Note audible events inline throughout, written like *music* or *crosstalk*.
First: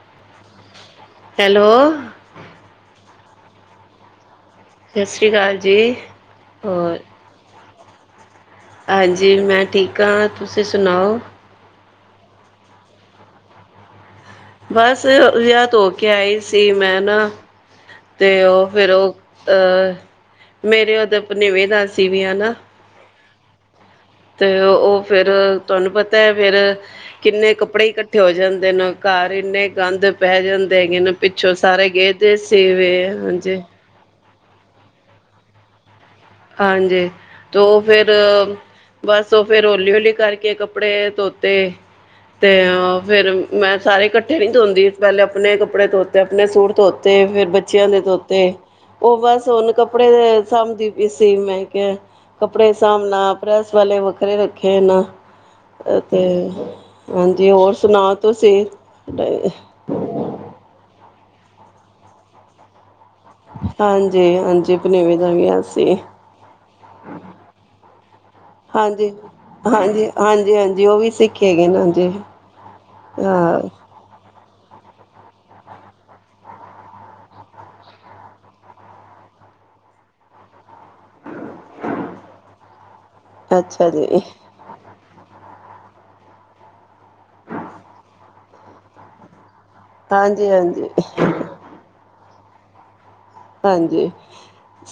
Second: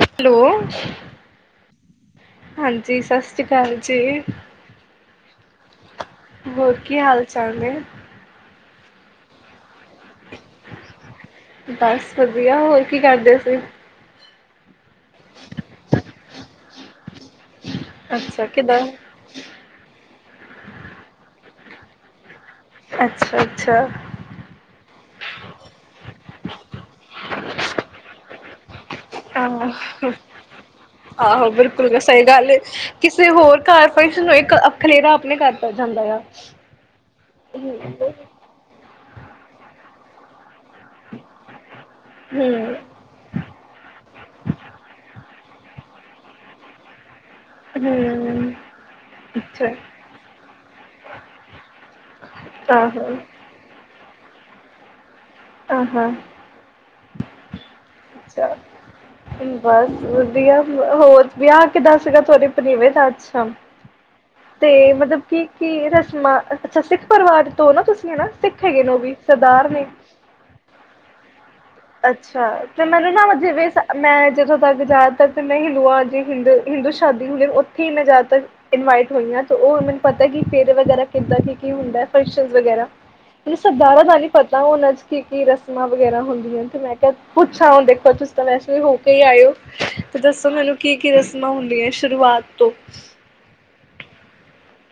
Hello hello ਸਤਿ ਹਾਂਜੀ ਸੱਸ ਸ਼੍ਰੀ ਅਕਾਲ ਜੀ। ਸਤਿ ਸ਼੍ਰੀ ਅਕਾਲ ਜੀ, ਕੀ ਹੋਰ- ਹਾਲ ਚਾਲ ਨੇ ਹਾਂਜੀ ਮੈਂ ਠੀਕ ਹਾਂ, ਤੁਸੀਂ ਸੁਣਾਓ ਬਸ ਵਧੀਆ ਹੋਰ ਕੀ ਕਰਦੇ ਸੀਂ ਤੇ ਮੈਂ ਨਾ ਤੇ ਅੱਛਾ ਉਹ, ਕਿੱਦਾਂ ਫਿਰ ਉਹ, ਅਹ ਮੇਰੇ ਔਦਰ ਬਨੇਵੇ ਦਾ ਸੀ ਵਆਹ ਨਾ। ਅੱਛਾ ਅੱਛਾ ਤੇ ਔ ਫੇਰ ਤੁਹਾਨੂੰ ਪਤਾ ਹੈ ਫੇਰ, ਕਿੰਨੇ ਕੱਪੜੇ ਇਕੱਠੇ ਹੋ ਜਾਂਦੇ ਨਾ। ਘਰ ਇੰਨੇ ਆਹ ਗੰਦ ਪੈ ਜਾਂਦੇ ਹੈਗੇ ਨ, ਆਹੋ ਪਿੱਛੋਂ ਸਾਰੇ ਬਿਲਕੁਲ ਗਏ ਸਹੀ ਦੇ ਗੱਲ ਸੀ ਵੀ ਫੇਰ, ਹਾਂਜੀ। ਅ ਖਲੇਰਾ ਆਪਣੇ ਘਰ ਪੈ ਜਾਂਦਾ ਆ। ਹਾਂਜੀ ਤੇ ਉਹ ਹਮ ਫੇਰ ਬੱਸ ਉਹ ਫੇਰ ਹੌਲੀ-ਹੌਲੀ ਕਰਕੇ ਕੱਪੜੇ ਧੋਤੇ। ਤੇ ਫੇਰ ਮੈਂ ਸਾਰੇ ਇਕੱਠੇ ਨੀ ਧੋਂਦੀ ਪਹਿਲੇ ਆਪਣੇ ਕੱਪੜੇ ਧੋਤੇ ਆਪਣੇ ਸੂਟ ਧੋਤੇ ਤੇ ਫੇਰ ਬੱਚਿਆਂ ਦੇ ਹਮ ਧੋਤੇ ਉਹ ਬਸ ਅੱਛਾ ਹੁਣ ਕੱਪੜੇ ਸਾਂਭਦੀ ਬਿਜ਼ੀ, ਮੈਂ ਕਿਹਾ ਕੱਪੜੇ ਆਹੋ ਸਾਮਣਾ ਪ੍ਰੈਸ ਵ ਤੇ ਵੱਖਰੇ ਰੱਖੇ ਨਾ ਆਹਾਂ ਤੇ ਹਾਂਜੀ ਹੋਰ ਸੁਣਾਓ ਅੱਛਾ ਤੁਸੀਂ, ਬਸ ਵਧੀਆ ਹੋਰ ਵਿਆਹ ਕਿੱਦਾਂ ਸੀਗਾ ਤੁਹਾਡੇ ਭਨੇਵੇਂ ਦਾ ਅੱਛਾ, ਹਾਂਜੀ ਹਾਂਜੀ ਤੇ ਪਨੇਵੇਂ ਮਤਲਬ ਦਾ ਕੀ- ਵੀ ਕੀ ਸੀ ਰਸਮਾਂ ਅੱਛਾ, ਸਿੱਖ ਪਰਿਵਾਰ ਤੋਂ ਨਾ ਤੁਸੀਂ ਹੈਨਾ, ਸਿੱਖ ਹੈਗੇ ਨੇ ਉਹ ਹਾਂਜੀ ਵੀ ਸਰਦਾਰ ਨੇ ਹਾਂਜੀ ਹਾਂਜੀ ਹਾਂਜੀ, ਉਹ ਵੀ ਸਿੱ ਅੱਛਾ, ਤੇ ਮੈਨੂੰ ਨਾ ਹਾਂ ਜਿਵੇਂ ਮੈਂ ਜਦੋਂ ਤ ਜਿਆਦਾ ਤੱਕ ਮੈਂ ਹਿੰਦੂਆਂ ਜ ਹਿੰਦੂ, ਹਿੰਦੂ ਸ਼ਾਦੀ ਹੁੰਦੇ ਉੱਥੇ ਹੀ ਮੈਂ ਜਿਆਦਾ ਤੱਕ ਇਨਵਾਈਟ ਹੋਈ ਹਾਂ, ਉਹ ਮੈਨੂੰ ਪਤਾ ਕਿ ਫੇਰ ਵਗੈਰਾ ਕਿੱਦਾਂ ਕੀ-ਕੀ ਹੁੰਦਾ। ਫਿਸ਼ੀਸ *inaudible* ਵਗੈਰਾ। ਮੈਨੂੰ ਅੱਛਾ ਸਰਦਾਰਾਂ ਦਾ ਜੀ ਨਹੀ ਪਤਾ, ਔਨਾ ਚ ਕੀ ਕੀ ਰਸਮਾਂ ਵਗੈਰਾ ਹੁੰਦੀਆਂ ਨੇ, ਤੇ ਮੈਂ ਕਿਹਾ ਪੁੱਛਾਂ ਹੁਣ ਦੇਖੋ ਤੁਸੀਂ ਤਾਂ ਵੈਸੇ ਵੀ ਹੋ ਕੇ ਹੀ ਆਏ ਹੋ। ਤੇ ਹਾਂਜੀ ਦੱਸੋ ਮੈਨੂੰ ਹਾਂਜੀ ਕੀ- ਕੀ ਰਸਮਾਂ ਹੁੰਦੀਆਂ ਸ਼ੁਰੂਆਤ, ਤੋ, ਹਾਂਜੀ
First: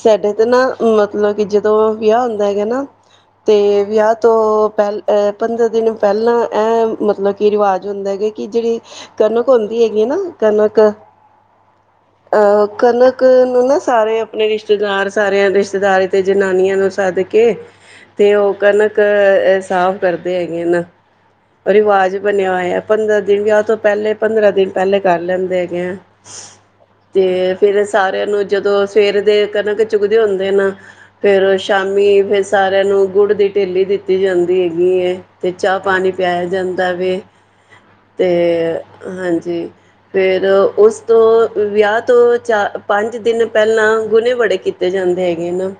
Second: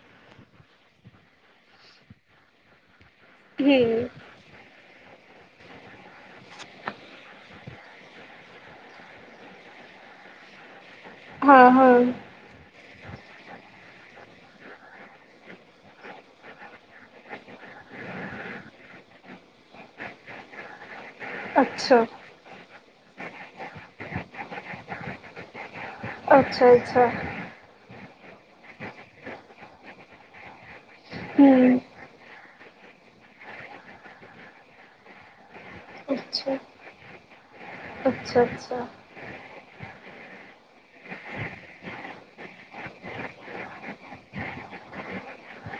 ਸਾਡੇ ਤੇ ਨਾ, ਮਤਲਬ ਕਿ ਜਦੋਂ ਵਿਆਹ ਹੁੰਦਾ ਹੈਗਾ ਨਾ ਹਮ ਤੇ ਵਿਆਹ ਤੋਂ ਪਹਿਲੇ - ਪੰਦਰਾਂ ਦਿਨ ਪਹਿਲਾਂ ਇਹ ਮਤਲਬ ਕਿ ਰਿਵਾਜ਼ ਹੁੰਦਾ ਹੈਗਾ ਕਿ ਜਿਹੜੀ ਕਨਕ ਹੁੰਦੀ ਹੈਗੀ ਹੈ ਨਾ ਕਨਕ, ਹਾਂ, ਹਾਂ ਕਨਕ ਕਈ ਆਂ ਨੂੰ ਨਾ ਸਾਰੇ ਆਪਣੇ ਰਿਸ਼ਤੇਦਾਰ ਸਾਰਿਆਂ ਰਿਸ਼ਤੇਦਾਰੀ ਤੇ ਜਨਾਨੀਆਂ ਨੂੰ ਸਦਕੇ, ਤੇ ਉਹ ਕਣਕ ਸਾਫ਼ ਕਰਦੇ ਹੈਗੇ ਹਨ, ਅੱਛਾ ਰਿਵਾਜ ਬਣਿਆ ਹੋਇਆ ਪੰਦਰਾਂ ਦਿਨ ਵਿਆਹ ਤੋਂ ਪਹਿਲੇ ਪੰਦਰਾਂ ਦਿਨ ਪਹਿਲੇ ਕਰ ਲੈਂਦੇ ਹੈਗੇ ਆ, ਅੱਛਾ ਅੱਛਾ ਤੇ ਫਿਰ ਨੂੰ ਜਦੋਂ ਸਵੇਰ ਦੇ ਕਣਕ ਚੁਗਦੇ ਹੁੰਦੇ ਨਾ ਫੇਰ ਉਹ ਹੂੰ ਸ਼ਾਮੀ ਫੇਰ ਸਾਰੇ ਮੁੰਡੇ ਨੂੰ ਗੁੜ ਦੀ ਢੇਲੀ ਦਿੱਤੀ ਜਾਂਦੀ ਹੈਗੀ ਹੈ ਤੇ ਚਾਹ ਪਾਣੀ ਪਿਆਇਆ ਅੱਛਾ ਜਾਂਦਾ ਵੇ ਤੇ ਅੱਛਾ ਅੱਛਾ ਹਾਂਜੀ ਫੇਰ ਉਸ ਤੋਂ ਵਿਆਹ ਤੋਂ ਚਾਹ ਪੰਜ ਦਿਨ ਪਹਿਲਾਂ ਗੁਣੇ ਬੜੇ ਕੀਤੇ ਜਾਂਦੇ ਹੈਗੇ ਨਾ।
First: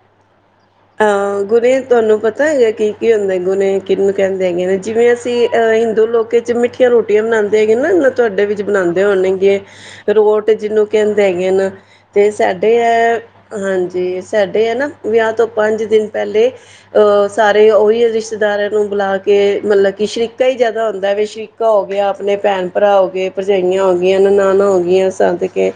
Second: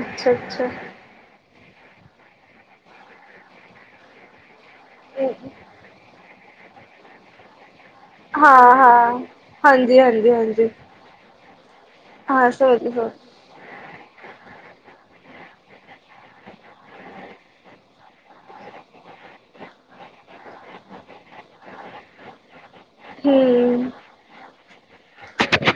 ਅੱਛਾਅੱਛਾ ਹਾਂ ਗੁਣੇ ਤੁਹਾਨੂੰ ਪਤਾ ਹੈਗਾ ਕੀ ਕੀ ਹੁੰਦਾ ਗੁਣੇ ਕਿਹਨੂੰ ਕਹਿੰਦੇ ਹੈਗੇ ਨੇ? ਜਿਵੇਂ ਅਸੀਂ ਅ ਹਿੰਦੂ ਲੋਕੇ ਚ ਮਿੱਠੀਆਂ ਰੋਟੀਆਂ ਬਣਾਉਂਦੇ ਹੈ। ਨਾ ਨਾ ਤੁਹਾਡੇ ਵਿੱਚ ਹਾਂ ਬਣਾਉਂਦੇ ਹਾਂ ਹੋਣਗੇ ਹਾਂਜੀ ਹਾਂਜੀ ਰੋਟ ਹਾਂਜੀ ਜਿਹਨੂੰ ਕਹਿੰਦੇ ਹੈਗੇ ਨਾ। ਤੇ ਹਾਂ ਸਾਡੇ ਸਮਝ ਸ ਹੈ ਹਾਂਜੀ ਸਾ ਨਾ ਵਿਆ ਤੋਂ ਪੰਜ ਦਿਨ ਪਹਿਲੇ ਅਹ ਸਾਰੇ ਉਹੀ ਰਿਸ਼ਤੇਦਾਰਾਂ ਨੂੰ ਬੁਲਾ ਕੇ ਮਤਲਬ ਕਿ ਸ਼ਰੀਕਾ ਹੀ ਜਿਆਦਾ ਹੁੰਦਾ ਵੇ ਸ਼ਰੀਕਾ ਹੋ ਗਿਆ ਆਪਣੇ ਭੈਣ ਭਰਾ ਹੋ ਗਏ ਭਰਜਾਈਆਂ ਹਮ ਹੋ ਗਈਆਂ ਨਨਾਨਾਂ ਹੋਗ ਜ ਸਦਕੇ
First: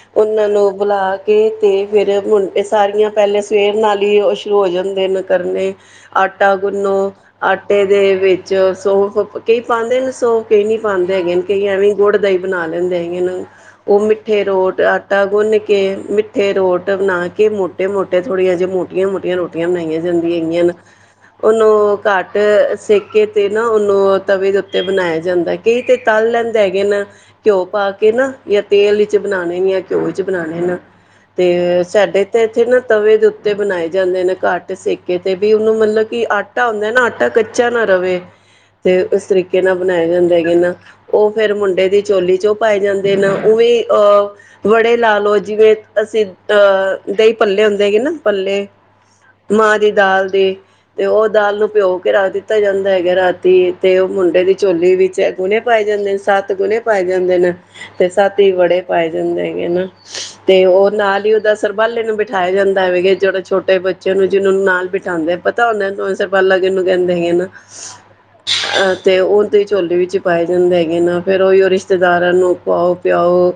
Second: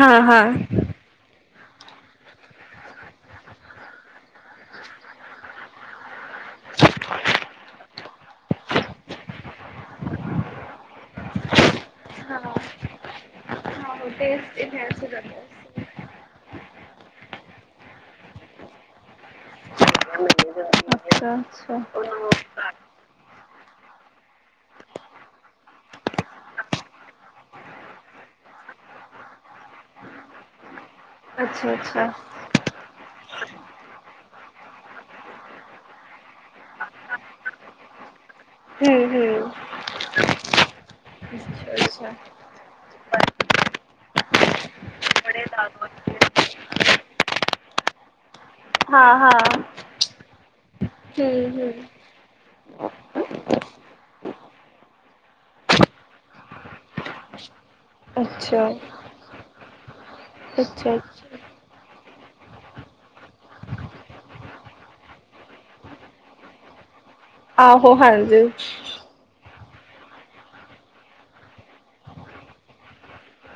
ਹਾਂ ਉਹਨਾਂ ਹਾਂ ਨੂੰ ਬੁਲਾ ਕੇ ਤੇ ਫਿਰ ਮੁੰਡੇ ਸਾਰੀਆਂ ਪਹਿਲੇ ਸਵੇਰ ਨਾਲੇ ਉਹ ਭੋਜਨ ਦਿਨ ਕਰਨੇ ਆਟਾ ਗੁੰਨੋ ਆਟੇ ਤੇ ਵਿੱਚ ਸੋਫ ਕਈ ਪਾਉਂਦੇ ਨੇ ਸੋਫ ਕਈ ਨੀ ਪਾਉਂਦੇ ਹੈਗੇ ਕਈ ਐਵੇਂਹੀ ਗੁੜ ਦਾ ਹੀ ਹਾਂ ਬਣਾ ਲੈਂਦੇ ਹੈਗੇਨ ਉਹ ਮਿੱਠੇ ਟੇਸਟ ਰੋਟ ਇਨਹੈਂਸ ਹੋ ਆਟਾ ਜਾਂਦਾ ਗੁੰਨ ਕੇ ਮਿੱਠੇ ਰੋਟ ਮਤਬ ਨਾ ਕੇ ਮੋਟੇ ਮੋਟੇ ਥੋੜੀਜੇ ਕਿ ਰੋਟੀਆਂ ਬਣਾਈਆਂ ਜਾਂਦੀਆਂ ਹੈਗੀਆਂਨ ਇਸ ਅੱਛਾ ਉਹਨੂੰ ਅੱਛਾ ਘੱਟ ਸੇਕੇ ਤੇ ਨਾ ਉਹਨੂੰ ਤਵੇ ਦੇ ਉੱਤੇ ਬਣਾਇਆ ਜਾਂਦਾ ਕਈ ਤੇ ਤਲ ਲੈਂਦੇ ਹੈਗੇਨ ਘਿਓ ਪਾ ਕੇ ਨਾ ਯਾ ਤੇਲ ਵਿੱਚ ਬਣਾਉਣੇਨ ਯਾਂ ਘਿਓ ਵਿੱਚ ਬਣਾਉਣੇ ਨਾ ਤੇ ਅੱਛਾ ਅੱਛਾ ਸਾਡੇ ਤੇ ਇੱਥੇ ਨਾ ਤਵੇ ਦੇ ਉੱਤੇ ਜਾਂਦੇ ਨੇ ਘੱਟ ਸੇਕੇ ਤੇ ਵੀ ਉਹਨੂੰ ਮਤਲਬ ਕਿ ਆੱਟ ਆਟਾ ਹੁੰਦਾ ਹੈ ਨਾ ਆਟਾ ਕੱਚਾ ਨਾ ਤਵੇ ਤੇ ਹਮ ਇਸ ਹਮ ਤਰੀਕੇ ਨਾਲ ਬਣਾਏ ਜਾਂਦੇ ਹੈਗੇ ਨਾ ਉਹ ਫੇਰ ਅੱਛਾ ਮੁੰਡੇ ਦੀ ਅੱਛਾ ਝੋਲੀ ਚ ਉਹ ਪਾਏ ਜਾਂਦੇ ਨਾ ਉਹਵੇ ਅਹ ਵੜੇ ਲਾ ਲਓ ਜਿਵੇਂ ਅਸੀਂ ਅਹ ਦਹੀਂ ਭੱਲੇ ਹੁੰਦੇ ਹੈਗੇ ਨਾ ਪੱਲੇ, ਹਾਂ ਹਾਂ ਮਾਂ ਦੀ ਦਾਲ ਦੀ ਤੇ ਉਹ ਹਮ ਦਾਲ ਨੂੰ ਹਮ ਭਿਓ ਕੇ ਰੱਖ ਦਿੱਤਾ ਜਾਂਦਾ ਹੈਗਾ ਰਾਤੀ। ਤੇ ਉਹ ਮੁੰਡੇ ਦੀ ਚੋਲੀ ਵਿੱਚ ਗੁਣੇ ਪਾਏ ਜਾਂਦੇ ਨੇ, ਸੱਤ ਗੁਣੇ ਪਾਏ ਜਾਂਦੇ ਨੇ। ਤੇ ਸਤ ਹੀ ਅੱਛਾ ਵੜੇ ਪਾਏ ਜਾਂਦੇ ਹੈਗੇ ਨਾ, ਤੇ ਉਹ ਅੱਛਾ ਨਾਲ ਹੀ ਅੱਛਾ ਉਹਦਾ ਸਰਬਾਲੇ ਨੂੰ ਬੀ ਠਾਆ ਜਾਂਦਾ ਵੇ *unintelligible* ਜਿਹੜੇ ਛੋਟੇ ਬੱਚੇ ਨੂੰ ਜਿਹਨਾਂ ਨੂੰ ਨਾਲ ਬਿਠਾਉਦੇ ਪਤਾ ਹੁੰਦਾ *unintelligible* ਸਰਬਾਲਾ ਕਿਨੂੰ ਦੇਂਦੇ ਹੀ ਹੈ ਨਾ, ਆਹੋ ਹਾਂਜੀ ਅਹ ਤੇ ਉਹ ਤੇ ਝੋਲੀ ਵਿੱਚ ਪਾਏ ਜਾਂਦੇ ਹੈਗੇ ਨਾ, ਫਿਰ ਉਹੀਓ ਰਿਸ਼ਤੇਦਾਰਾਂ ਨੂੰ ਖਵਾਉ ਪਿਆਓ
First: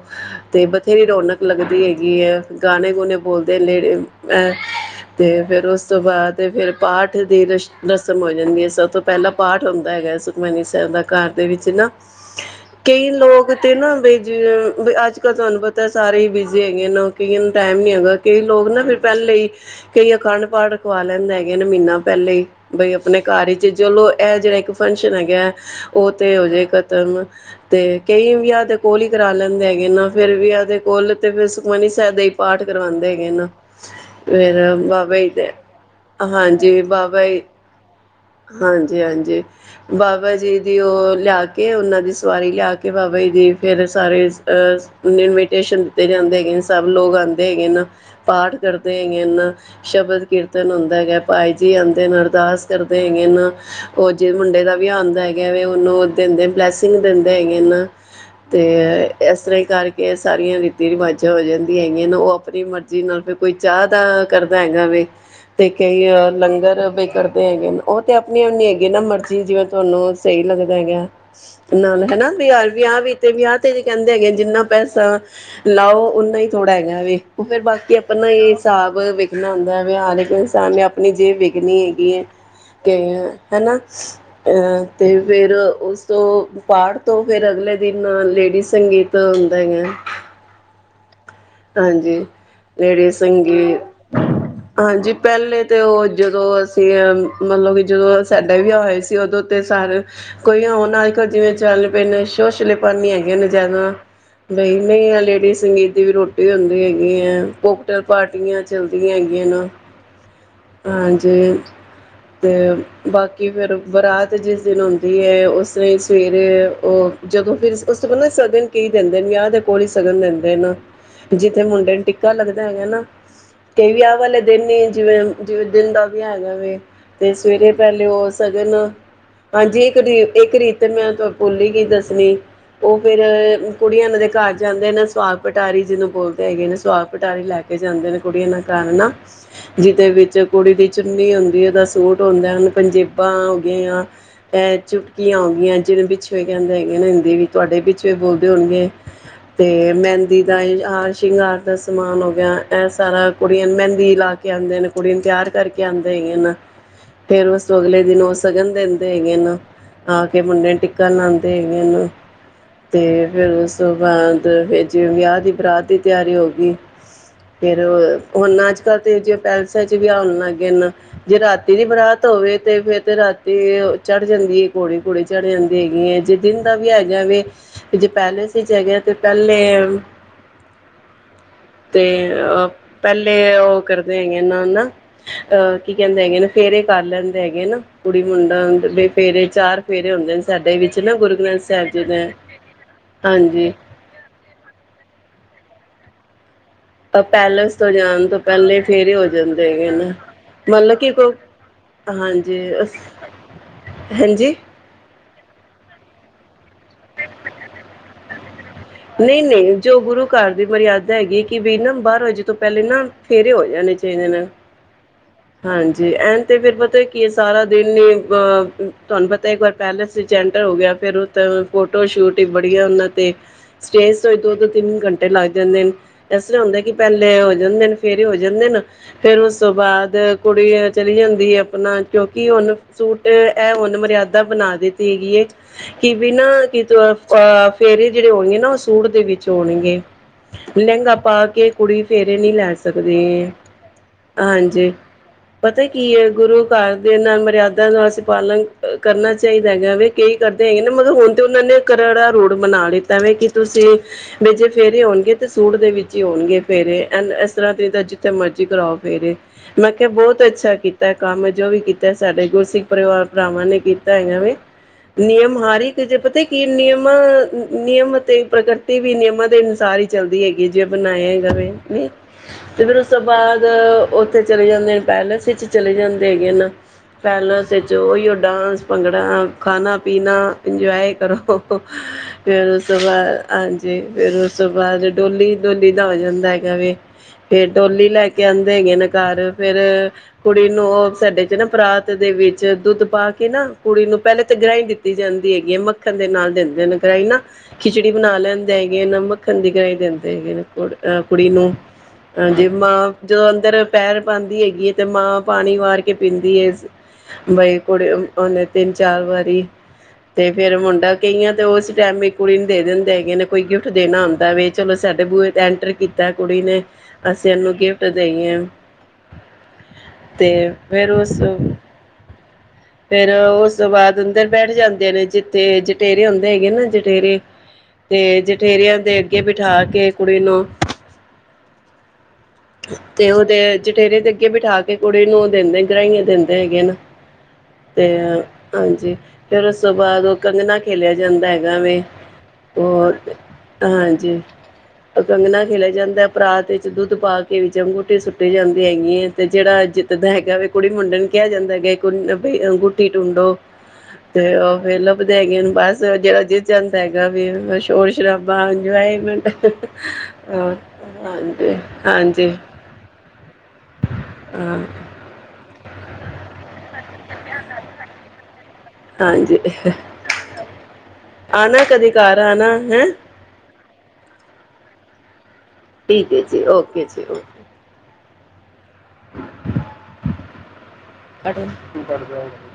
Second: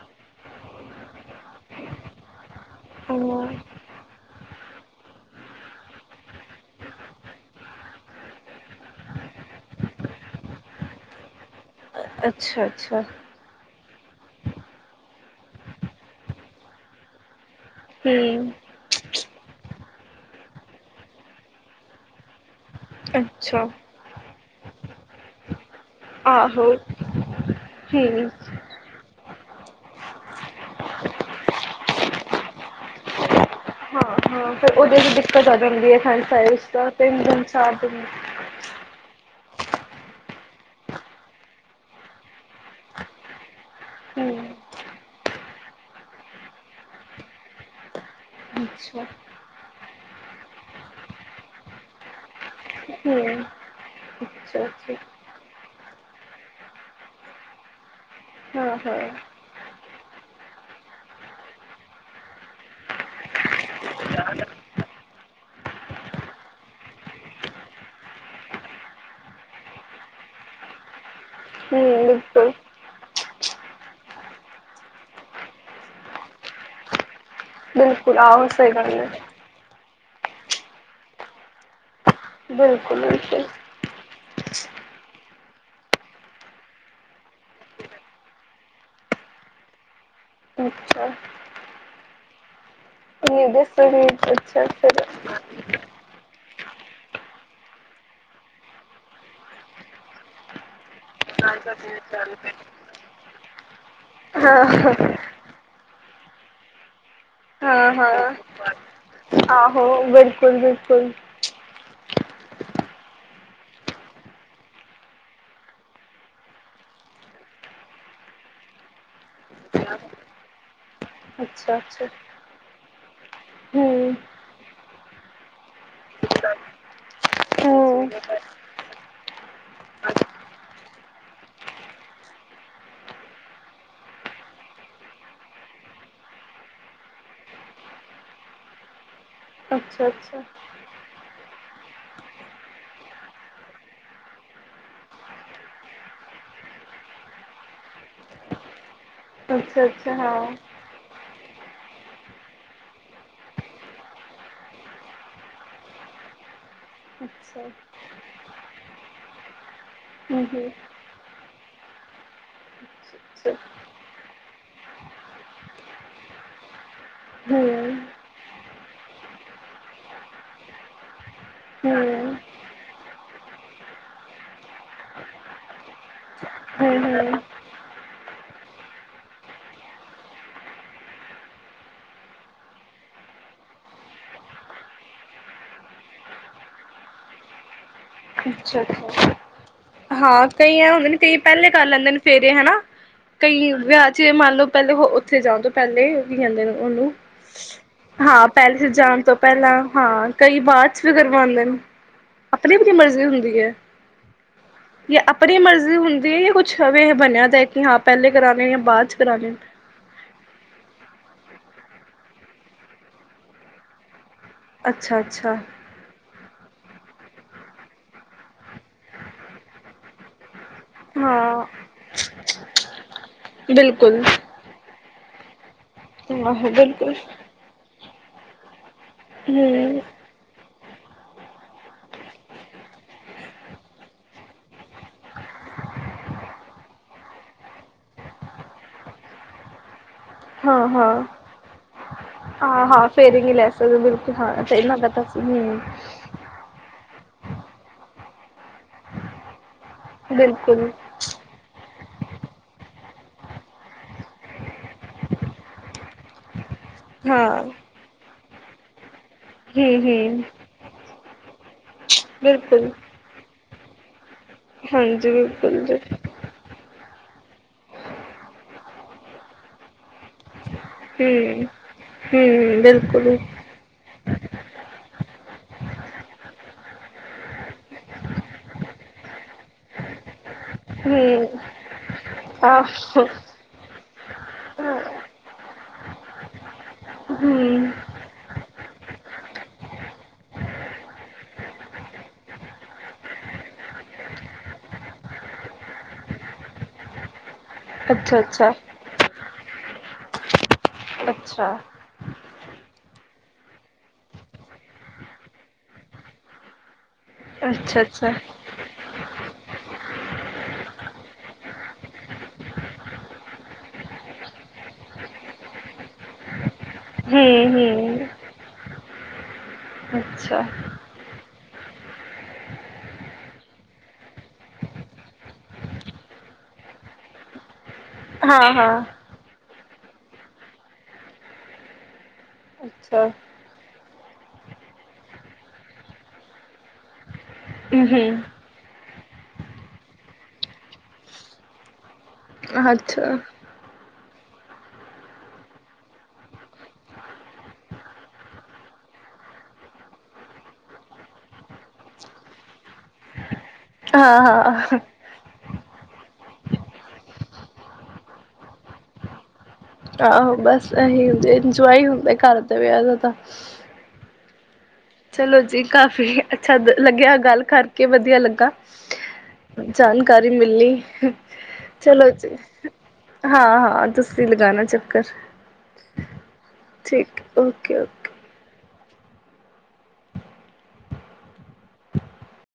ਤੇ ਬਥੇਰੀ ਰੌਣਕ ਲੱਗਦੀ ਹੈਗੀ ਏ। ਗਾਣੇ ਗੂਣੇ ਬੋਲਦੇ ਲੇ ਏਹ ਤੇ ਫਿਰ ਉਸ ਤੋਂ ਬਾਅਦ ਫ਼ਿਰ ਪਾਠ ਦੀ ਰਸ਼ ਰਸਮ ਹੋ ਜਾਂਦੀ ਹੈ। ਸਭ ਤੋਂ ਪਹਿਲਾਂ ਪਾਠ ਹੁੰਦਾਂ ਹੈਗਾ ਸੁਖਮਨੀ ਸਾਹਿਬ ਦਾ, ਘਰ ਦੇ ਵਿੱਚ ਨਾਂ। ਅੱਛਾ ਅੱਛਾ ਕਈ ਲੋਕ ਤੇ ਨਾਂ ਬਈ ਜਿ ਬੀ ਅੱਜ ਕੱਲ੍ਹ ਤੁਹਾਂਨੂੰ ਪਤਾ ਏ ਸਾਰੇ ਹੀ ਬਿਜ਼ੀ ਹੈਗੇ ਨੇ ਨੌਕਰੀਆਂ ਟੈਮ ਨੀਂ ਹੈਗਾ ਕਈ ਹਮ ਲੋਗ ਨਾਂ ਫ਼ਿਰ ਰੱਖਣ ਲਈ, ਕਈ ਅਖੰਡ ਪਾਠ ਰਖਵਾ ਲੈਂਦੇ ਹੈਗੇ ਨੇਂ ਮਹੀਨਾ ਪਹਿਲੇ ਹੀ। ਬਈ ਆਪਣੇ ਘਰ ਅੱਛਾ ਈਚ ਚਲੋਂ ਇਹ ਜਿਹੜਾ ਇੱਕ ਫੰਕਸ਼ਨ ਹੈਗਾ ਐਂ ਉਹ ਤੇ ਹੋਜ਼ੇ ਆਹੋ ਖ਼ਤਮ ਤੇ ਹਮ ਕਈ ਵਿਆਹ ਦੇ ਕੋਲ਼ ਹੀ ਕਰਾ ਲੈਂਦੇ ਹੈਗੇ ਨਾਂ, ਫ਼ਿਰ ਵਿਆਹ ਦੇ ਕੋਲ਼, ਤੇ ਫ਼ਿਰ ਸੁਖਮਨੀ ਸਾਹਿਬ ਦਾ ਹੀ ਪਾਠ ਕਰਵਾਉਂਦੇ ਹੈਗੇ ਨਾ। ਹਾਂ ਹਾਂ ਫ਼ਿਰ ਫਿਰ ਉਹਦੇ ਚ ਬਾਬਾ ਜੀ ਦਿੱਕਤ ਦੇ, ਆ ਜਾਂਦੀ ਹੈ ਅਖੰਡ ਸਾਹਿਬ ਵਿੱਚ ਹਾਂਜੀ ਤਾਂ ਤਿੰਨ ਬਾਬਾ ਜੀ, ਦਿਨ ਚਾਰ ਦਿਨ ਹਾਂਜੀ-ਹਾਂਜੀ। ਬਾਬਾ ਜੀ ਦੀ ਉਹ ਲ਼ਿਆ ਕੇ, ਉਹਨਾਂ ਦੀ ਸਵਾਰੀ ਲ਼ਿਆ ਕੇ, ਬਾਬਾ ਜੀ ਦੀ ਫ਼ਿਰ ਸਾਰੇ ਹਮ ਅਹ ਇਨਵੀਟੇਸ਼ਨ ਦਿੱਤੇ ਜਾਂਦੇ ਹੈਗੇ ਨੇ, ਸਭ ਲੋਕ ਆਉਂਦੇ ਹੈਗੇ ਨਾ। ਪਾਠ ਕਰਦੇਂ ਅੱਛਾ ਹੈਗੇ ਨਾ। ਸ਼ਬਦ ਕੀਰਤਨ ਹੁੰਦਾ ਹੈਗਾ, ਭਾਈ ਜੀ ਆਉਂਦੇ ਨੇ, ਅਰਦਾਸ ਕਰਦੇ ਹੈਗੇ ਹਮ ਨਾ, ਉਹ ਜਿਹ ਮੁੰਡੇ ਅੱਛਾ ਦਾ ਅੱਛਾ ਵਿਆਹ ਹੁੰਦਾ ਹੈਗਾ ਵਾ, ਉਹਨੂੰ ਦਿੰਦੇ ਬਲੈਸਿੰਗ ਦਿੰਦੇ ਹੈਗੇ ਨਾ। ਤੇ ਹਾਂ ਹਾਂ ਹਮ ਏਸ ਤਰ੍ਹਾਂ ਹੀ ਕਰਕੇ ਸਾਰੀਆਂ ਰੀਤੀ ਰਿਵਾਜ਼ਾਂ ਹੋ ਜਾਂਦੀਆਂ ਹੈਗੀਆਂ ਨਾ, ਉਹ ਆਪਣੀ ਮਰ ਜੀ ਨਾਲ਼ ਫਿਰ ਕੋਈ ਚਾਹ ਦਾ ਕਰਦਾ ਹੈਗਾ ਵੇ, ਤੇ ਕਈ ਲੰਗਰ ਬਈ ਕਰਦੇਂ ਹੈਗੇ ਨੇਂ, ਉਹ ਤੇ ਆਪਣੀਂ-ਆਪਣੀ ਹੈਗੀ ਨਾ, ਮਰਜੀ ਜਿਵੇਂ ਤੁਹਾਂਨੂੰ ਸਹੀ ਲੱਗਦਾ ਹੈਗਾ, ਨਾਲ ਹਨਾ ਬਿਲਕੁਲ *unintelligible* ਵਿਆਹ ਵੀ ਤੇ ਵਿਆਹ ਤੇ ਵੀ ਕਹਿੰਦੇ ਹੈਗੇ, ਜਿੰਨਾਂ ਪੈਸਾਂ ਲਾਓ ਓਨਾਂ ਹੀ ਥੋੜ੍ਹਾਂ ਹੈਗਾ ਵੇ। ਕਿ ਬਿਲਕੁਲ ਆਪਣਾਂ ਹੀ ਆਹੋ ਸਹੀ ਗੱਲ ਹਿਸਾਬ ਹੈ ਵੇਖਣਾ ਹੁੰਦਾਂ ਐ। ਬਈ ਹਰ ਇੱਕ ਇਨਸਾਨ ਨੇਂ ਆਪਣੀਂ ਜੇਬ ਵੇਖਣੀ ਹੈਗੀ ਏ। ਤੇ ਬਿਲਕੁਲ ਬਿਲਕੁਲ ਹਨਾ। ਏਹ ਤੇ ਫ਼ਿਰ ਉਸ ਤੋਂ ਪਾਠ ਤੋਂ ਫ਼ਿਰ ਅਗਲੇ ਦਿਨ ਲੇਡੀਜ਼ ਸੰਗੀਤ ਹੁੰਦਾਂ ਹੈਗਾ। ਅੱਛਾ ਹਾਂਜੀ ਲੇਡੀਜ਼ ਇਹਦੇ ਸੰਗੀ, ਸਰੀਰ ਅੱਛਾ ਫਿਰ ਹਾਂਜੀ ਪਹਿਲੇ ਤੇ ਉਹ ਜਦੋਂ ਅਸ ਤੇ ਮੱਤਲਬ ਕਿ ਜਦੋਂ ਸਾਡਾ ਵੀ ਵਿਆਹ ਹੋਇਆ ਸੀ, ਉਦੋਂ ਤੇ ਸਾਰੇ ਕੋਈ ਹੁਣ ਅ ਕੱਲ ਜਿਵੇਂ ਚੱਲ ਪਏ ਨੇ ਸ਼ੋਸ਼ਲੇਪੰਨ ਹੀ ਹੈਗੇ ਨੇ। ਹੈ ਨਾ ਹਾਂ ਨਹੀਂ-ਨਹੀਂ ਐ ਹਾਂ ਲੇਡੀਜ਼ ਸੰਗੀਤ ਦੀ ਵੀ ਰੋ ਟੀ ਹੁੰਦੀ ਹੈਗੀ ਏ, ਕੋਕਟਲ ਹਾਂ ਪਾਰਟੀਆਂ ਚੱਲਦੀਆਂ ਹੈਗੀ ਆਹੋ ਵੀ ਹਾਂਜੀੇ। ਤੇ ਬਾਂਕੀ ਫ਼ਿਰ ਬਰਾਤ ਜਿਸ ਦਿਨ ਹੁੰਦੀ ਹੈ। ਉਸ ਦਿਨ ਸਵੇਰੇ ਉਹ ਜਦੋਂ ਫਿਰ ਉਸ ਤੋਂ ਪਹਿਲਾਂ ਸ਼ਗਨ ਕੀ ਦਿੰਦੇ ਨੇਂ ਵਿਆਹ ਦੇ ਕੋਲ਼ ਹੀ ਸ਼ਗਨ ਦਿੰਦੇਂ ਨੇਂ। ਜਿੱਥੇ ਅੱਛਾ ਮੁੰਡੇ ਨੂੰ ਅੱਛਾ ਟਿੱਕਾ ਲੱਗਦਾ ਹੈਗਾ ਨਾਂ ਕਈ ਹਮ ਵਿਆਹ ਵਾਲੇ ਦਿਨ ਹੀ ਜਿਵੇਂ। ਜਿਵੇਂ ਦਿਨ ਦਾ ਵੀ ਹੈਗਾ ਵੇ ਤੇ ਸਵੇਰੇ ਪਹਿਲੇ ਹਮ ਹੋ ਸ਼ਗਨ ਹਾਂਜੀ ਇੱਕ ਇੱਕ ਰੀਤ ਮੈਂ ਬੋਲੀ ਗਈ ਦੱਸਣੀ ਉਹ ਫਿਰ ਕੁੜੀਆਂ ਦੇ ਘਰ ਜਾਂਦੇ ਨੇ ਸੁਆਗ ਪਟਾਰੀ ਜਿਦੋਂ ਬੋਲਦੇ ਹੈਗੇ ਨੇ ਸੁਆਗ ਪਟਾਰੀ ਲੈ ਕੇ ਜਾਂਦੇ ਨੇ ਕੁੜੀਆਂ ਉਹਨਾ ਘਰ ਨਾ ਅੱਛਾ ਜਿਹਦੇ ਵਿੱਚ ਅੱਛਾ ਕੁੜੀ ਦੀ ਚੁੰਨੀ ਹੁੰਦੀ ਉਹਦਾ ਸੂਟ ਹੁੰਦਾ ਹੁਣ ਪੰਜੇਬਾਂ ਹੋ ਗਈਆਂ ਪੈਰ ਚੁਟਕੀਆਂ ਹੋ ਗਈਆਂ ਜਿਹਨੂੰ ਪਿੱਛਵੇਂ ਕਹਿੰਦੇ ਹੈਗੇ ਨਾ ਹਿੰਦੀ ਵੀ ਤੁਹਾਡੇ ਪਿੱਛਂ ਬੋਲਦੇ ਹੋਣਗੇ ਤੇ ਅੱਛਾ ਅੱਛਾ ਮਹਿੰਦੀ ਹਾਂ ਦਾ ਹਾਰ ਸ਼ਿੰਗਾਰ ਦਾ ਸਮਾਨ ਹੋ ਗਿਆ ਇਹ ਸਾਰਾ ਕੁੜੀਆਂ ਨੂੰ ਮਹਿੰਦੀ ਲਾ ਕੇ ਆਉਂਦੇਆਂ ਨੇ ਕੁੜੀ ਨੂੰ ਤਿਆਰ ਕਰਕੇ ਆਉਂਦੇ ਹੈ ਨਾ ਫਿਰ ਅੱਛਾ ਉਸ ਅਗਲੇ ਦਿਨ ਹੋ ਸ਼ਗਨ ਦੇ ਦਿੰਦੇ ਹੈਗ ਨਾ ਆ ਕੇ ਹੂੰ-ਹੂੰ, ਮੁੰਡੇ ਨੇ ਟਿੱਕਾ ਲਾਉਂ ਤੇ ਵੀਨ ਅਤੇ ਫਿਰ ਹੂੰ, ਉਸ ਤੋਂ ਬਾਅਦ ਫ ਜਿਵੇਂ ਵਿਆਹ ਦੀ ਬਰਾਤ ਦੀ ਤਿਆਰੀ ਹੋ ਗਈ ਫੇਰ ਹੂੰ, ਹੁਣ ਅੱਜ ਕੱਲ ਤੇ ਪੈਲਾਸ ਚ ਵੀ ਆਉਣ ਲੱਗਗੇ ਨੇ ਜੇ ਰਾਤੀ ਦੀ ਬਰਾਤ ਹੋਵੇ ਤੇ ਫੇਿਰ ਤੇ ਰਾਤੀ ਚੜ੍ਹ ਜਾਂਦੀ ਹੈ ਘੋੜੀ ਘੂੜੀ ਚੜ ਜਾਂਦੀ ਹੈਗੀ ਹੈ ਜਿ ਦਿਨ ਦਾ ਵੀ ਹੈ ਹੂੰ-ਹੂੰ, ਵੇ ਜੇ ਪੈਲਸ ਸੀ ਚ ਹੈਗੇ ਤੇ ਪਹਿਲੇ ਤੇ ਅ ਪਹਿਲੇ ਉਹ ਕਰਦੇ ਹੈਗੇ ਨਾ ਨਾ ਕੀ ਕਹਿੰਦੇ ਹੈਗੇ ਫੇਰੇ ਕਰ ਲੈਂਦੇ ਹੈਗੇ ਨਾ ਕੁੜੀ ਮੁੰਡਾ ਅੱਛਾ ਦੇ ਫੇਰੇ ਚਾਰ ਫੇਰੇ ਹੁੰਦੇ ਨੇ ਹਾਂ ਸਾਡੇ ਕਈ ਐ ਵਿੱਚ ਹੁੰਦੇ ਨਾ ਨੇ ਗੁਰੂ ਕਈ ਗ੍ਰੰਥ ਪਹਿਲੇ ਕਰ ਸਾਹਿਬ ਜੀ ਲੈਂਦੇ ਨੇ ਦੇ ਫੇਰੇ ਹਨਾ ਕਈ ਹਾਂਜੀ ਵਿਆਹ ਚ ਮੰਨ ਲਓ ਪਹਿਲੇ ਉੱਥੇ ਜਾਣ ਤੋਂ ਪਹਿਲੇ ਕੀ ਕਹਿਦੇ ਨੇ ਉਹਨੂੰ ਪੈਲੇਸ ਤੋਂ ਜਾਣ ਤੋਂ ਹਾਂ ਪਹਿਲੇ ਪੈਲਸ ਫੇਰੇ ਹੀ ਜਾਣ ਹੋ ਤੋਂ ਜਾਂਦੇ ਪਹਿਲਾਂ ਹੈਗੇ ਨ ਹਾਂ ਕਈ ਬਾਅਦ ਮਤਲਬ ਚ ਕੀ ਵੀ ਕੋ ਹਾਂਜੀ ਇਹ ਹੁੰਦੀ ਹੈ ਹਾਂਜੀ ਜਾਂ ਆਪਣੀ ਮਰਜ਼ੀ ਹੁੰਦੀ ਹੈ ਜਾਂ ਕੁਛ ਇਹ ਬਣਿਆ ਦਾ ਕਿ ਹਾਂ ਪਹਿਲੇ ਕਰਾਉਣੇ ਜਾਂ ਬਾਅਦ ਚ ਨਹੀਂ ਕਰਾਣੇ। ਨਹੀਂ ਜੋ ਗੁਰੂ ਘਰ ਦੀ ਮਰਿਆਦਾ ਹੈਗੀ ਕਿ ਵੀ ਨਾ ਬਾਰਾ ਵਜੇ ਤੋਂ ਪਹਿਲੇ ਨਾ ਫੇਰੇ ਹੋ ਜਾਣੇ ਚਾਹੀਦੇ ਨੇ ਅੱਛਾ-ਅੱਛਾ, ਹਾਂਜੀ ਐਨ ਤੇ ਫਿਰ ਕੀ ਇਹ ਸਾਰਾ ਦਿਨ ਅ ਤੁਹਾਨੂੰ ਪਤਾ ਇੱਕ ਵਾਰ ਪੈਲਸ ਚ ਹੋ ਗਿਆ ਫਿਰ ਉਥ ਹਾਂ ਫੋਟੋ ਸ਼ੂਟ ਹੀ ਬੜੀਆ ਉਹਨਾਂ ਤੇ ਸਟੇਜ ਬਿਲਕੁਲ ਤੋਂ ਦੋ-ਦੋ ਤਿੰਨ ਘੰਟੇ ਤੇ ਲੱਗ ਜਾਂਦੇ ਨੇ ਇਸਰਾਂ ਆਹੋ ਹੁੰਦਾ ਕਿ ਬਿਲਕੁਲ ਪਹਿਲੇ ਹੋ ਜਾਂਦੇ ਨੇ। ਫੇਰੇ ਹੋ ਜਾਂਦੇ ਨੇ ਫਿਰ ਉਸ ਤੋਂ ਹੂੰ, ਬਾਅਦ ਕੁੜੀ ਚਲੀ ਜਾਂਦੀ ਐ ਆਪਣਾ ਕਿਉਂਕਿ ਉਹਨ ਸੂਟ ਇਹ ਹੁਨ ਮਰਿਆਦਾ ਬਣਾ ਦਿੱਤੀ ਹੈਗੀ ਕਿ ਵੀ ਨਾ ਕਿ ਤ ਫੇਰੇ ਜਿਹੜੇ ਹੁਣਗੇ ਨਾ ਉਹ ਸੂਟ ਦੇ ਵਿੱਚ ਹੋਣਗੇ। ਲਹਿੰਗਾ ਹਾਂ-ਹਾਂ। ਪਾ ਕੇ ਕੁੜੀ ਫੇਰੇ ਨਹੀਂ ਲੈ ਹਾਂ ਹਾਂ ਸਕਦੀ, ਫੇਰਿੰਗ ਹੀ ਲੈ ਸਕਦੇ ਬਿਲਕੁਲ ਹਾਂ ਸਹੀ ਹਾਂਜੀ। ਮੈਂ ਪਤਾ ਸੀ ਹੂੰ ਪਤਾ ਕੀ ਐ ਗੁਰੂ ਘਰ ਦੇ ਨਾਲ ਮਰਿਆਦਾ ਨੂੰ ਅਸੀਂ ਪਾਲਣ ਕਰਨਾ ਚਾਹੀ ਦਾ ਹੈਗਾ ਵੇ ਕਈ ਕਰਦੇ ਹੈਗੇ ਨੇ ਬਿਲਕੁਲ ਮਗਰ ਹੁਣ ਤੇ ਉਹਨਾਂ ਨੇ ਕਰੜਾ ਰੂਡ ਬਣਾ ਲਤਾ ਵ ਕਿ ਤੁਸੀਂ ਵੀੇ ਜੇ ਫੇਰੇ ਹੋਣਗੇ ਤੇ ਸੂਟ ਦੇ ਵਿੱਚ ਹੀ ਹੁਣਗੇ। ਫੇਰੇ ਇਸ ਹਾਂ ਤਰ੍ਹਾਂ ਦੀ ਜਿੱਥੇ ਮਰਜ਼ੀ ਕਰਾਓ ਫੇਰੇ। ਮੈਂ ਹੂੰ ਕਿਹਾ ਹੂੰ ਬਹੁਤ ਅੱਛਾ ਕੀਤਾ ਕੰਮ ਜੋ ਵੀ ਕੀਤਾ ਸਾਡੇ ਗੁਰਸਿੱਖ ਬਿਲਕੁਲ ਪਰਿਵਾਰ ਭਰਾਵਾਂ ਨੇ ਕੀਤਾ। ਤਾਂ ਹੈਗਾ ਵੇ। ਹਾਂਜੀ ਨਿਯਮ ਬਿਲਕੁਲ ਹਾਰੀ ਜੀ ਕਿ ਜੇ ਪਤਾ ਕੀ ਨਿਯਮ ਨਿਯਮ ਅਤੇ ਪ੍ਰਕਿਰਤੀ ਵੀ ਨਿਯਮਾਂ ਦੇ ਅਨੁਸਾਰ ਹੀ ਚੱਲਦੀ ਹੈਗੀ। ਜਿ ਬਣਾਏ ਹੂੰ ਗਵੇ ਹਨ ਹੂੰ ਤੇ ਫਿਰ ਉਸ ਤੋਂ ਬਿਲਕੁਲ ਬਾਅਦ ਚਲੇ ਜਾਂਦੇ ਨੇ ਪੈਲੇਸ ਵਿੱਚ ਚਲੇ ਜਾਂਦੇ ਹੈਗੇ ਹਨ ਪੈਲੇਸ ਵਿੱਚ ਉਹੀਓ ਡਾਂਸ ਭੰਗੜਾ ਖਾਣਾ ਪੀਣਾ ਇੰਜੋਏ ਕਰੋ ਹੂੰ ਫਿਰ ਉਸ ਤੋਂ ਆਹੋ ਬਾਅਦ ਹਾਂ ਜੀ। ਫੇਰ ਉਸ ਤੋਂ ਬਾਅਦ ਡੋਲੀ, ਡੋਲੀ ਦਾ ਹੋ ਜਾਂਦਾ ਹੈਗਾ ਵੀ ਫੇਰ ਹੂੰ ਡੋਲੀ ਲੈ ਕੇ ਆਉਂਦੇ ਹੈਗੇ ਨੇ। ਘਰ ਫਿਰ ਕੁੜੀ ਨੂੰ ਉਹ ਸਾਡੇ ਚ ਨਾ ਪਰਾਤ ਦੇ ਵਿੱਚ ਦੁੱਧ ਪਾ ਕੇ ਨਾ ਕੁੜੀ ਨੂੰ ਪਹਿਲੇ ਤਾਂ ਗ੍ਰਾਹੀਂ ਦਿੱਤੀ ਜਾਂਦੀ ਹੈਗੀ ਐ ਮੱਖਣ ਦੇ ਨਾਲ ਦਿੰਦੇ ਨੇ ਗ੍ਰਾਹੀਂ ਨਾਂ। ਖਿਚੜੀ ਬਣਾ ਅੱਛਾ ਲੈਂਦੇ ਅੱਛਾ ਹੈਗੇ ਇਹ ਨੂੰ ਮੱਖਣ ਦੀ ਗਈ ਗ੍ਰਾਹੀ ਦਿੰਦੇ *inaudible* ਕੁੜ ਅਹ ਕੁੜੀ ਨੂੰ ਅੱਛਾ ਆ ਜੇ ਮਾਂ ਜਦੋਂ ਅੰਦਰ ਪੈਰ ਪਾਂਦੀ ਹੈਗੀ ਐ ਤੇ ਮਾਂ ਪਾਣੀ ਵਾਰ ਕੇ ਪੀਂਦੀ ਐ। ਬਈ ਅੱਛਾ ਕੁੜੀ ਅੱਛਾ ਉਹਨੇ ਤਿੰਨ-ਚਾਰ ਵਾਰੀ ਤੇ ਫੇਰ ਮੁੰਡਾ ਕਈਆਂ ਤੇ ਉਸ ਟਾਈਮ ਇੱਕ ਕੁੜੀ ਨੂੰ ਦੇ ਦਿੰਦੇ ਹੈਗੇ ਨੇ ਕੋਈ ਗਿਫਟ ਦੇਣਾ ਹੁੰਦਾ ਵੇ ਚਲੋ ਸਾਡੇ ਬੂਹੇ ਤੇ ਐਂਟਰ ਕੀਤਾ ਕੁੜੀ ਨੇ ਹੂੰ ਅਸੀਂ ਇਹਨੂੰ ਗਿਫਟ ਹੂੰ ਦੇਈਏ। ਤੇ ਅੱਛਾ ਫਿਰ ਉਸ ਫਿਰ ਉਸ ਤੋਂ ਬਾਅਦ ਅੰਦਰ ਬੈਠ ਜਾਂਦੇ ਨੇ ਜਿੱਥੇ ਜਟੇਰੇ ਹੁੰਦੇ ਹੈਗੇ ਨਾ ਜਟੇਰੇ ਤੇ ਹਾਂ ਜਠੇਰਿਆਂ ਹਾਂ ਦੇ ਅੱਗੇ ਬਿਠਾ ਕੇ ਕੇ ਕੁੜ ਨੂੰ ਅੱਛਾ ਤੇ ਉਹ ਤੇ ਜਠੇਰੇ ਦੇ ਅੱਗੇ ਬਿਠਾ ਕੇ ਕੁੜੀ ਨੂੰ ਉਹ ਦਿੰਦੇ ਗਰਾਹੀਆਂ ਦਿੰਦੇ ਹੈਗੇ ਨਾ ਤੇ ਹੂੰ ਹਾਂਜੀ ਫਿਰ ਉਸ ਤੋਂ ਬਾਅਦ ਉਹ ਕੰਘਣਾ ਖੇਲਿਆ ਜਾਂਦਾ ਹੈਗਾ ਵੇ ਹੋਰ ਅੱਛਾ ਹਾਂਜੀ ਅ ਕੰੰਗਣਾ ਖਿਲਾਿਆ ਜਾਂਦਾ ਹੈ ਪਰਾਤ ਵਿੱਚ ਦੁੱਧ ਪਾ ਕੇ ਵਿੱਚ ਅੰਗੂਠੀ ਸੁੱਟ ਜਾਂਦੀ ਹੈਗੀ ਹੈ ਤੇ ਜਿਹੜਾ ਜਿੱਤਦਾ ਹੈਗਾ ਵੀ ਕੁੜੀ ਮੁੰਡਣ ਕਿਹਾ ਜਾਂਦਾ ਹੈਗਾ ਗੁੱਠੀ ਟੁੰਡੋ ਹਾਂ ਤੇ ਉਹ ਫੇ ਹਾਂ ਲੱਭਦੇ ਹੈਗੇ ਨੂੰ ਬਸ ਜਿਹੜਾ ਜਿੱਤ ਜਾਂਦਾ ਹੈਗਾ ਵੀ ਸ਼ੋਰ ਸ਼ਰਾਬਾ ਇੰਜੋਏਮੈਂਟ ਆਹੋ ਹਾਂਜੀ ਬਸ ਇਹੀ ਹੁੰ ਇੰਜੋਏ ਹੁੰਦੇ ਘਰ ਦੇ ਵਿਆਹ ਦਾ ਤਾਂ ਅ ਚਲੋ ਜੀ ਕਾਫੀ ਅੱਛਾ ਲੱਗਿਆ ਗੱਲ ਕਰਕੇ ਵਧੀਆ ਲੱਗਾ ਹਾਂਜੀ ਜਾਣਕਾਰੀ ਮਿਲੀ ਆਣਾ ਕਦੇ ਚਲੋ ਘਰ ਜੀ ਆਣਾ ਹੈਂ ਹਾਂ ਹਾਂ ਤੁਸੀ ਲਈ ਲਗਾਣਾ ਚੱਕਰ ਠੀਕ ਹੈ ਜੀ ਓਕੇ ਜੀ ਠੀਕ ਓਕੇ ਓਕੇ-ਓਕੇ। ਠ ਤੂੰ ਕਰ